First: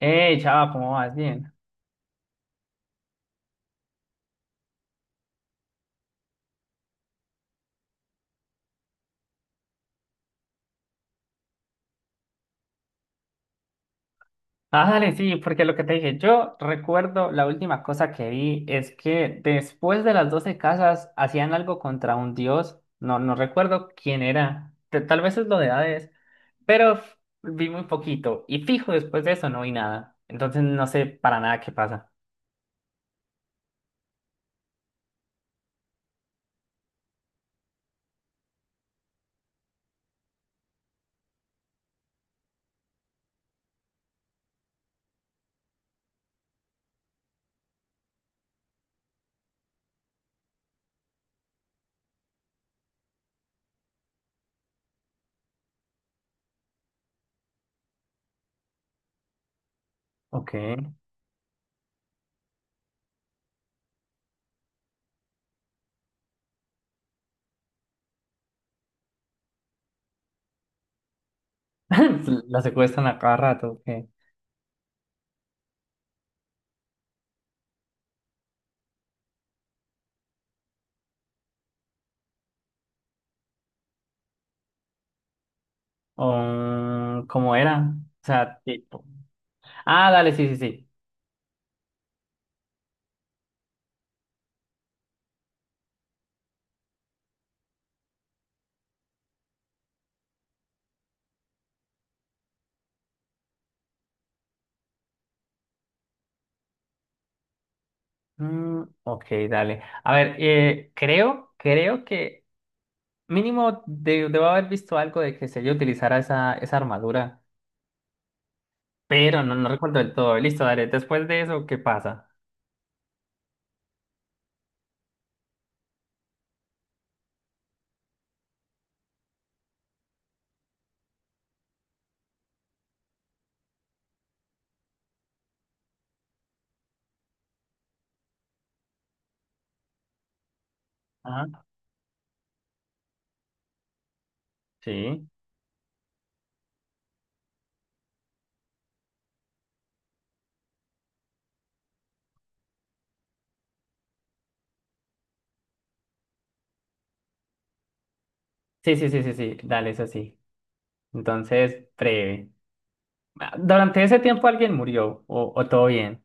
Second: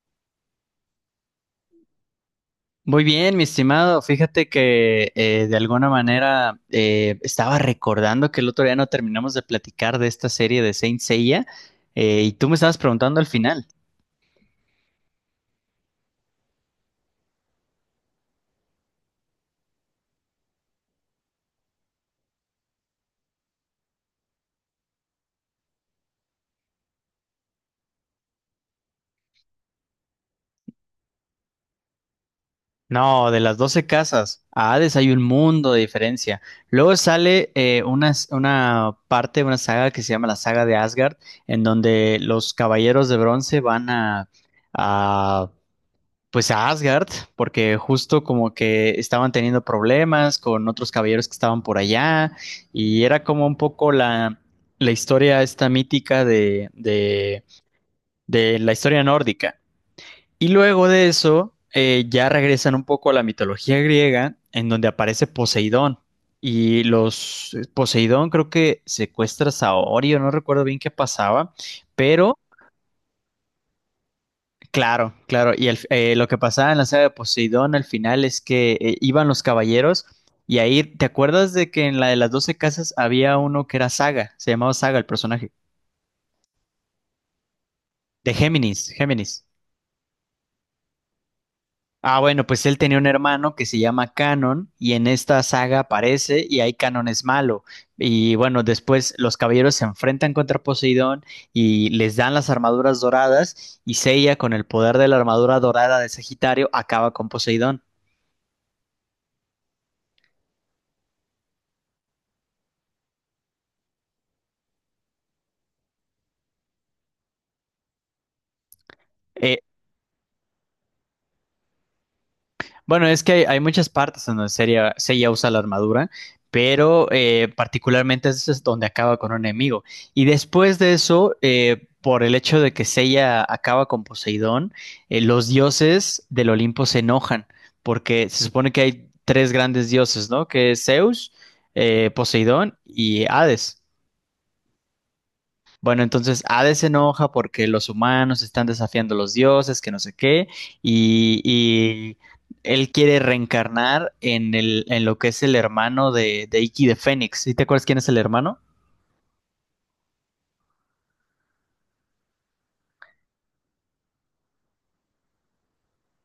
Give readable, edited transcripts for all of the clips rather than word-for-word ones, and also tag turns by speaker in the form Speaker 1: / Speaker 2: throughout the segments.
Speaker 1: Hey, chava, ¿cómo vas? Bien.
Speaker 2: Muy bien, mi estimado. Fíjate que de alguna manera estaba recordando que el otro día no terminamos de platicar de esta serie de Saint Seiya y tú me estabas preguntando al final.
Speaker 1: Ah, dale, sí, porque lo que te dije, yo recuerdo la última cosa que vi es que después de las 12 casas hacían algo contra un dios. No, no recuerdo quién era. Tal vez es lo de Hades, pero vi muy poquito. Y fijo, después de eso no vi nada. Entonces no sé para nada qué pasa.
Speaker 2: No, de las 12 casas a Hades hay un mundo de diferencia. Luego sale una parte, una saga que se llama la saga de Asgard, en donde los caballeros de bronce van a pues a Asgard, porque justo como que estaban teniendo problemas con otros caballeros que estaban por allá y era como un poco la historia esta mítica de la historia nórdica. Y
Speaker 1: Ok.
Speaker 2: luego de eso ya regresan un poco a la mitología griega en donde aparece Poseidón y los Poseidón creo que secuestra a Saorio, no recuerdo bien qué pasaba, pero
Speaker 1: La secuestran a cada rato, ok.
Speaker 2: claro, claro. Y lo que pasaba en la saga de Poseidón al final es que iban los caballeros y ahí, ¿te acuerdas de que en la de las 12 casas había uno que era Saga? Se llamaba Saga el personaje.
Speaker 1: ¿Cómo era? O
Speaker 2: De
Speaker 1: sea,
Speaker 2: Géminis,
Speaker 1: tipo.
Speaker 2: Géminis.
Speaker 1: Ah, dale, sí, sí, sí.
Speaker 2: Ah, bueno, pues él tenía un hermano que se llama Canon y en esta saga aparece y ahí Canon es malo. Y bueno, después los caballeros se enfrentan contra Poseidón y les dan las armaduras doradas y Seiya con el poder de la armadura dorada de Sagitario acaba con Poseidón.
Speaker 1: Mm, ok, dale. A ver, creo que mínimo debo haber visto algo de que Seiya utilizara esa, esa armadura, pero no,
Speaker 2: Eh,
Speaker 1: no recuerdo del todo. Listo, dale. Después de eso, ¿qué pasa?
Speaker 2: Bueno, es que hay muchas partes en donde Seiya, Seiya usa la armadura, pero particularmente ese es donde acaba con un enemigo. Y después de eso, por el hecho de que Seiya acaba con Poseidón, los dioses del Olimpo se enojan, porque se supone que hay tres grandes dioses, ¿no? Que es Zeus,
Speaker 1: Ajá.
Speaker 2: Poseidón y Hades.
Speaker 1: Sí.
Speaker 2: Bueno, entonces Hades se enoja porque los humanos están desafiando a los dioses, que no sé qué, y él quiere reencarnar en en lo que es el hermano de Iki de Fénix. ¿Sí te acuerdas quién es el hermano?
Speaker 1: Sí, sí, sí, sí, sí. Dale, eso sí. Entonces, breve. Ah, durante ese tiempo alguien murió, o todo bien.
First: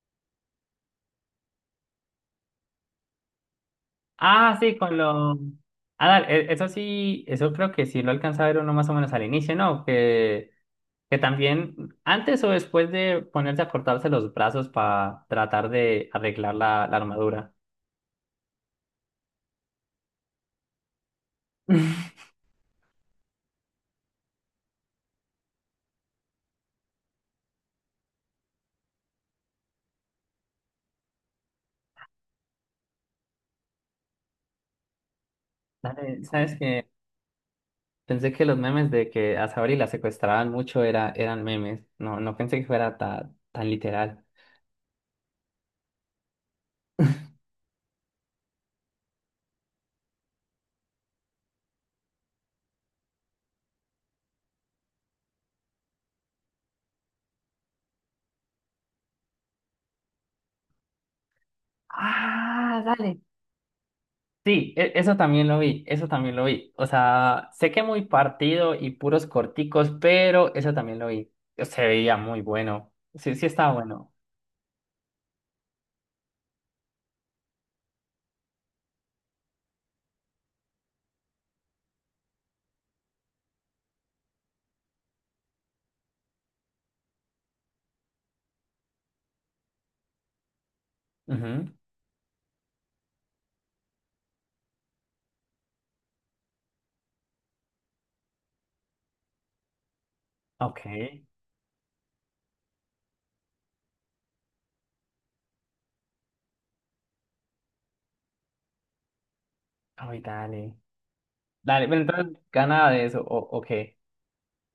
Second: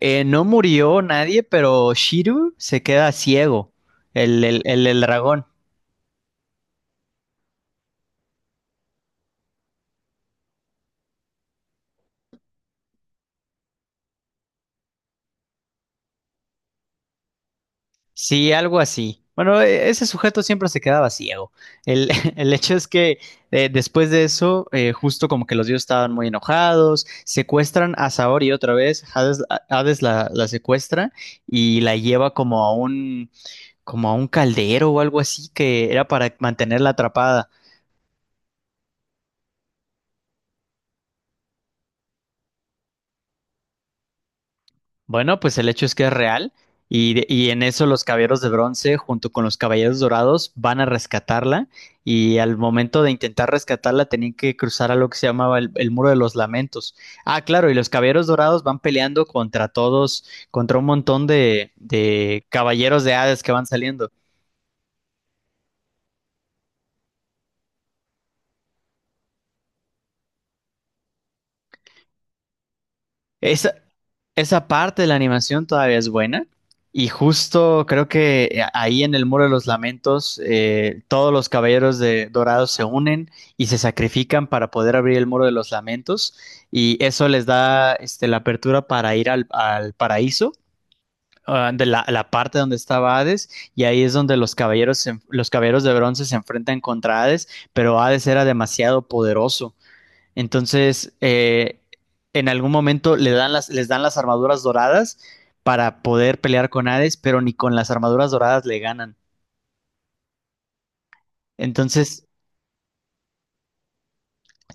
Speaker 2: No murió nadie, pero Shiru se queda ciego, el,
Speaker 1: Ah,
Speaker 2: el,
Speaker 1: sí,
Speaker 2: el,
Speaker 1: con
Speaker 2: el
Speaker 1: lo.
Speaker 2: dragón.
Speaker 1: Ah, dale, eso sí, eso creo que sí lo alcanza a ver uno más o menos al inicio, ¿no? Que también antes o después de ponerse a cortarse los brazos para tratar de arreglar la armadura.
Speaker 2: Sí, algo así. Bueno, ese sujeto siempre se quedaba ciego. El, el hecho es que después de eso, justo como que los dioses estaban muy enojados, secuestran a Saori otra vez, Hades la secuestra y la lleva como a un, caldero o algo así que era
Speaker 1: Dale,
Speaker 2: para
Speaker 1: ¿sabes qué?
Speaker 2: mantenerla atrapada.
Speaker 1: Pensé que los memes de que a Saori la secuestraban mucho era, eran memes. No, no pensé que fuera tan literal.
Speaker 2: Bueno, pues el hecho es que es real y en eso los caballeros de bronce junto con los caballeros dorados van a rescatarla y al momento de intentar rescatarla tenían que cruzar a lo que se llamaba el Muro de los Lamentos. Ah, claro, y los caballeros dorados van peleando contra todos, contra un montón de
Speaker 1: Ah,
Speaker 2: caballeros de
Speaker 1: dale.
Speaker 2: Hades que van saliendo.
Speaker 1: Sí, eso también lo vi, eso también lo vi. O sea, sé que muy partido y puros corticos, pero eso también lo vi. Se veía muy bueno. Sí, sí estaba
Speaker 2: Esa,
Speaker 1: bueno.
Speaker 2: esa parte de la animación todavía es buena. Y justo creo que ahí en el Muro de los Lamentos, todos los caballeros de Dorados se unen y se sacrifican para poder abrir el Muro de los Lamentos. Y eso les da la apertura para ir al paraíso,
Speaker 1: Ujú.
Speaker 2: ah, de la parte donde estaba Hades. Y ahí es donde los caballeros, los caballeros de bronce se enfrentan contra Hades, pero Hades era demasiado poderoso.
Speaker 1: Ok.
Speaker 2: Entonces, en algún momento les dan las armaduras doradas para poder pelear con Hades, pero ni con las armaduras doradas le ganan.
Speaker 1: Ay, dale. Dale, pero
Speaker 2: Entonces,
Speaker 1: entonces gana de eso, o qué.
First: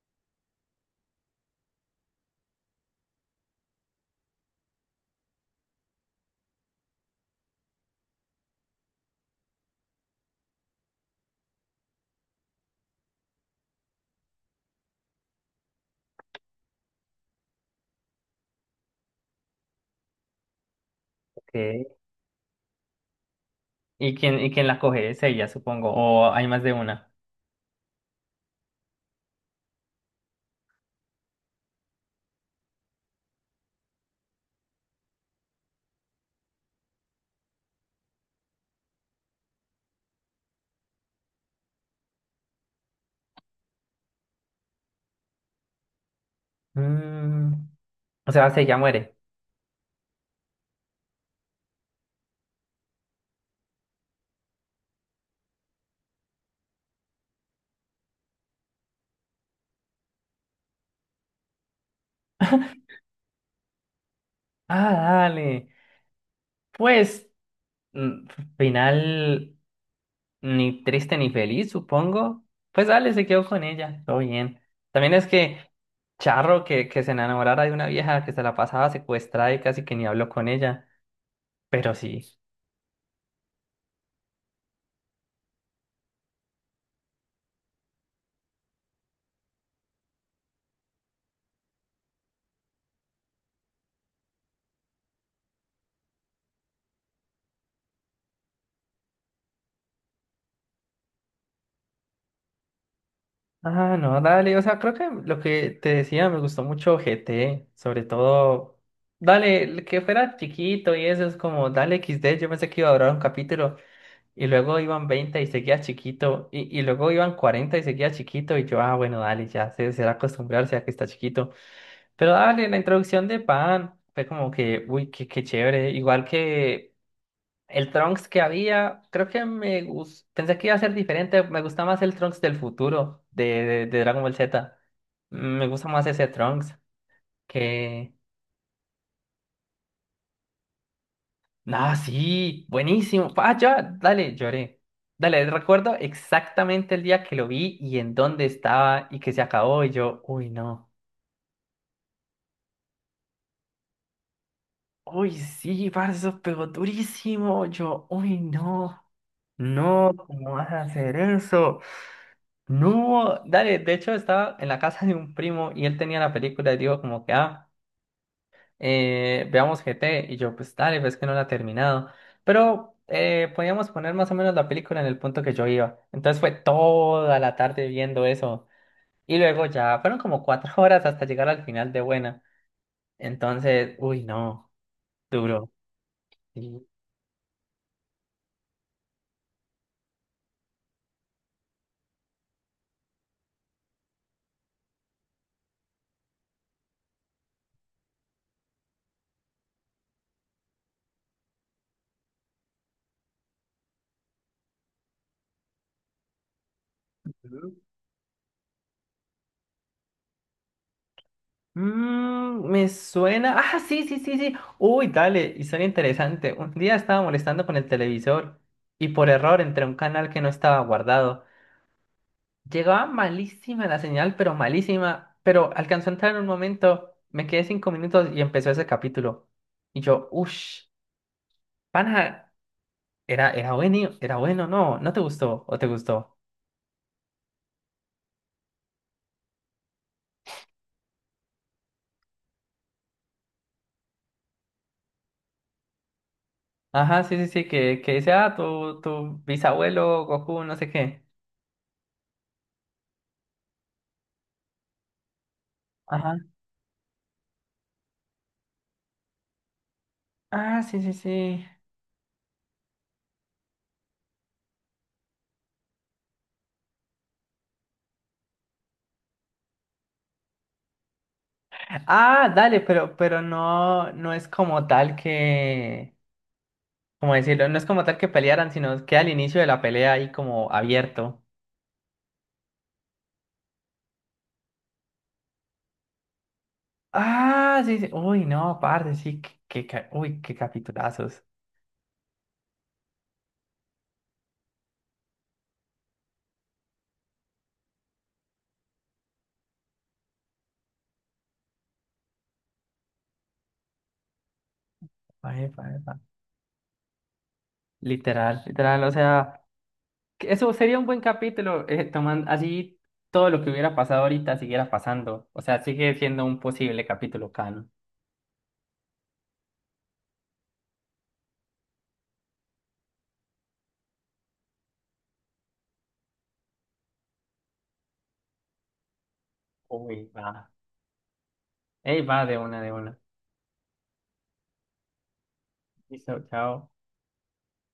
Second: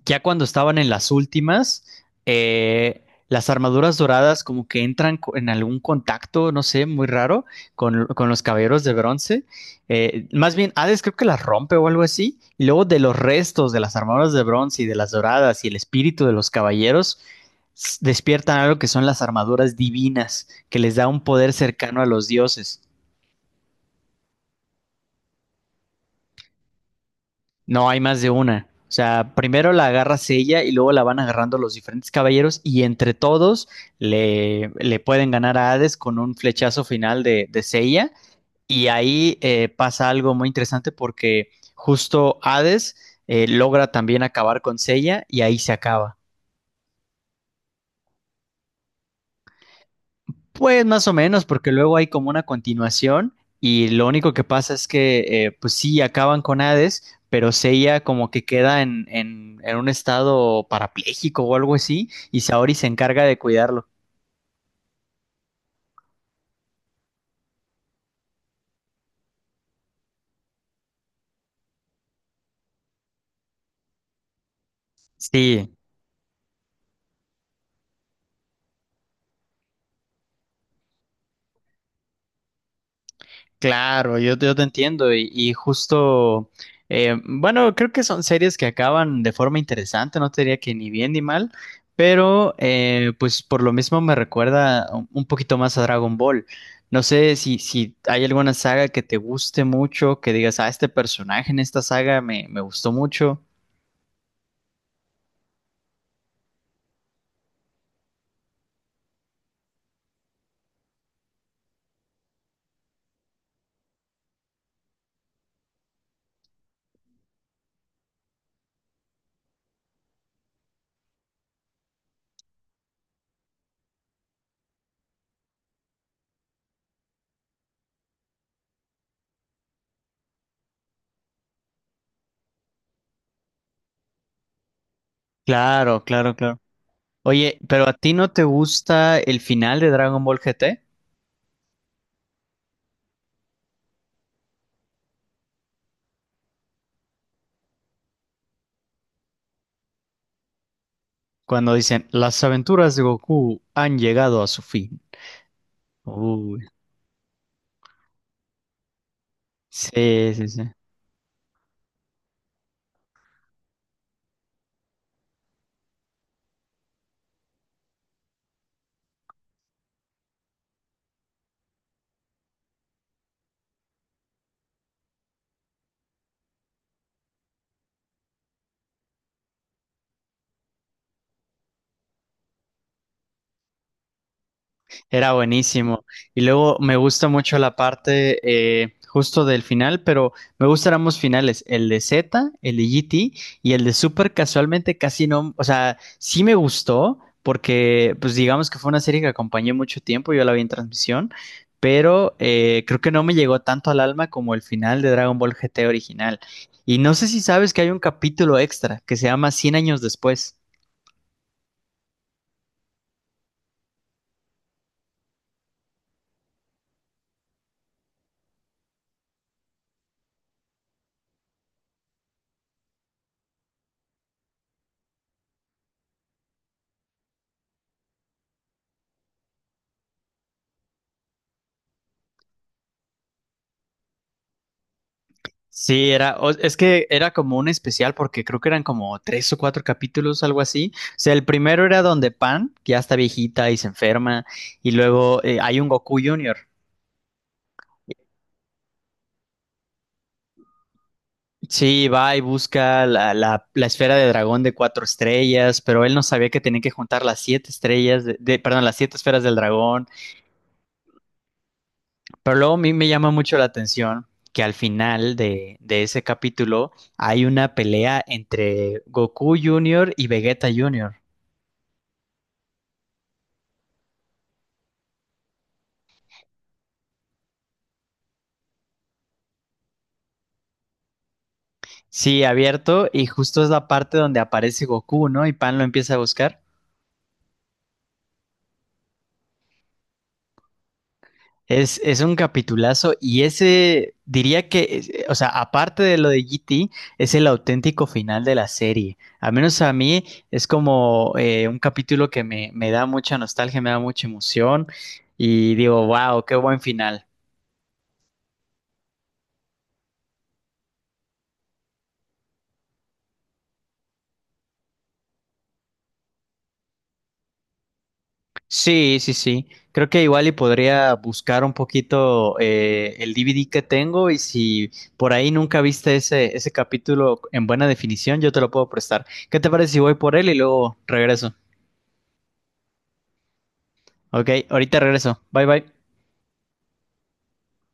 Speaker 2: ya cuando estaban en las últimas, eh, las armaduras doradas como que entran en algún contacto, no sé, muy raro, con los caballeros de bronce. Más bien, Hades creo que las rompe o algo así. Y luego de los restos de las armaduras de bronce y de las doradas y el espíritu de los caballeros, despiertan algo que son las armaduras divinas, que les da un poder
Speaker 1: Ok.
Speaker 2: cercano a los dioses.
Speaker 1: ¿Y quién la coge? Es ella, supongo. O hay más de una.
Speaker 2: No, hay más de una. O sea, primero la agarras ella y luego la van agarrando los diferentes caballeros y entre todos le pueden ganar a Hades con un flechazo final de Seiya. Y ahí pasa algo muy interesante porque justo Hades logra también acabar con Seiya y ahí se acaba.
Speaker 1: Mm, O sea, si ella muere.
Speaker 2: Pues más o menos, porque luego hay como una continuación y lo único que pasa es que, pues sí, acaban con Hades, pero Seiya como que queda en, en un estado parapléjico o algo así y Saori se encarga de cuidarlo.
Speaker 1: Ah, dale. Pues, mm, final ni triste ni feliz, supongo. Pues dale, se quedó con ella. Todo bien. También es que
Speaker 2: Sí,
Speaker 1: Charro que se enamorara de una vieja que se la pasaba secuestrada y casi que ni habló con ella. Pero sí.
Speaker 2: claro, yo te entiendo y justo, bueno, creo que son series que acaban de forma interesante, no te diría que ni bien ni mal, pero pues por lo mismo me recuerda un poquito más a Dragon Ball. No sé si hay alguna saga que te guste mucho, que digas, ah, este personaje en esta saga me gustó mucho.
Speaker 1: Ah, no, dale, o sea, creo que lo que te decía me gustó mucho GT, sobre todo, dale, el que fuera chiquito y eso es como, dale X D yo pensé que iba a durar un capítulo y luego iban 20 y seguía chiquito y luego iban 40 y seguía chiquito y yo, ah, bueno, dale, ya se será acostumbrarse a que está chiquito, pero dale, la introducción de Pan fue como que, uy, qué, qué chévere, igual que el Trunks que había, creo que me gustó, pensé que iba a ser diferente, me gusta más el Trunks del futuro de Dragon Ball Z. Me gusta
Speaker 2: Claro,
Speaker 1: más ese
Speaker 2: claro, claro.
Speaker 1: Trunks
Speaker 2: Oye, pero ¿a ti
Speaker 1: que.
Speaker 2: no te gusta el final de Dragon Ball GT?
Speaker 1: Ah, sí, buenísimo. Ah, ya, dale, lloré. Dale, recuerdo exactamente el día que lo vi y en dónde estaba y que se acabó y yo, uy, no.
Speaker 2: Cuando dicen, las aventuras de Goku han llegado a su fin.
Speaker 1: Uy, sí, parce, eso
Speaker 2: Uy.
Speaker 1: pegó durísimo. Yo, uy, no. No,
Speaker 2: Sí, sí,
Speaker 1: ¿cómo
Speaker 2: sí.
Speaker 1: vas a hacer eso? No, dale, de hecho estaba en la casa de un primo y él tenía la película y digo como que, ah, veamos GT y yo pues dale, ves que no la he terminado, pero podíamos poner más o menos la película en el punto que yo iba, entonces fue toda la tarde viendo eso y luego ya fueron como 4 horas hasta llegar al final de buena, entonces, uy, no,
Speaker 2: Era
Speaker 1: duro.
Speaker 2: buenísimo. Y luego
Speaker 1: Sí.
Speaker 2: me gusta mucho la parte justo del final, pero me gustan ambos finales, el de Z, el de GT y el de Super casualmente casi no, o sea, sí me gustó porque pues digamos que fue una serie que acompañé mucho tiempo, yo la vi en transmisión, pero creo que no me llegó tanto al alma como el final de Dragon Ball GT original. Y no sé si sabes que hay un capítulo extra que se llama Cien años después.
Speaker 1: Me suena. Ah, sí, sí, sí, sí. Uy, dale, historia interesante. Un día estaba molestando con el televisor y por error entré a un canal que no estaba guardado. Llegaba malísima la señal, pero malísima. Pero alcanzó a entrar en un momento, me quedé 5 minutos y empezó ese capítulo. Y yo, uff, pana, era bueno, era bueno, no, no te gustó o te
Speaker 2: Sí, era,
Speaker 1: gustó.
Speaker 2: es que era como un especial porque creo que eran como tres o cuatro capítulos, algo así. O sea, el primero era donde Pan, que ya está viejita y se enferma, y luego hay un Goku Junior.
Speaker 1: Ajá, sí, sí, sí, que dice, ah, tu bisabuelo, Goku, no sé qué.
Speaker 2: Sí, va y busca la, la esfera de dragón de cuatro estrellas, pero él no
Speaker 1: Ajá.
Speaker 2: sabía que tenía que juntar las siete estrellas, perdón, las siete esferas del dragón.
Speaker 1: Ah, sí, sí, sí.
Speaker 2: Pero luego a mí me llama mucho la atención que al final de ese capítulo hay una pelea entre Goku Junior y Vegeta Junior.
Speaker 1: Ah, dale, pero no, no es como tal que, ¿cómo decirlo? No es como tal que pelearan, sino que al inicio de la pelea ahí como abierto.
Speaker 2: Sí, abierto y justo es la parte donde aparece Goku, ¿no? Y Pan lo empieza a buscar.
Speaker 1: Ah, sí, sí. Uy, no, parce, sí, qué, uy, qué capitulazos.
Speaker 2: Es un capitulazo y ese diría que, o sea, aparte de lo de GT, es el auténtico final de la serie. Al menos a mí es como un capítulo que me da mucha nostalgia, me da mucha emoción
Speaker 1: Epa,
Speaker 2: y
Speaker 1: epa,
Speaker 2: digo,
Speaker 1: epa.
Speaker 2: wow, qué buen final.
Speaker 1: Literal, literal, o sea, que eso sería un buen capítulo, tomando así todo lo que hubiera pasado ahorita siguiera pasando. O sea, sigue siendo un posible capítulo canon.
Speaker 2: Sí, sí, sí. Creo que igual y podría buscar un poquito el DVD que tengo y si por ahí nunca viste ese capítulo en buena definición, yo te lo puedo prestar. ¿Qué te parece si voy
Speaker 1: Uy,
Speaker 2: por él y
Speaker 1: va.
Speaker 2: luego regreso?
Speaker 1: Ey, va de una, de una.
Speaker 2: Ok, ahorita regreso. Bye bye.
Speaker 1: Listo, chao.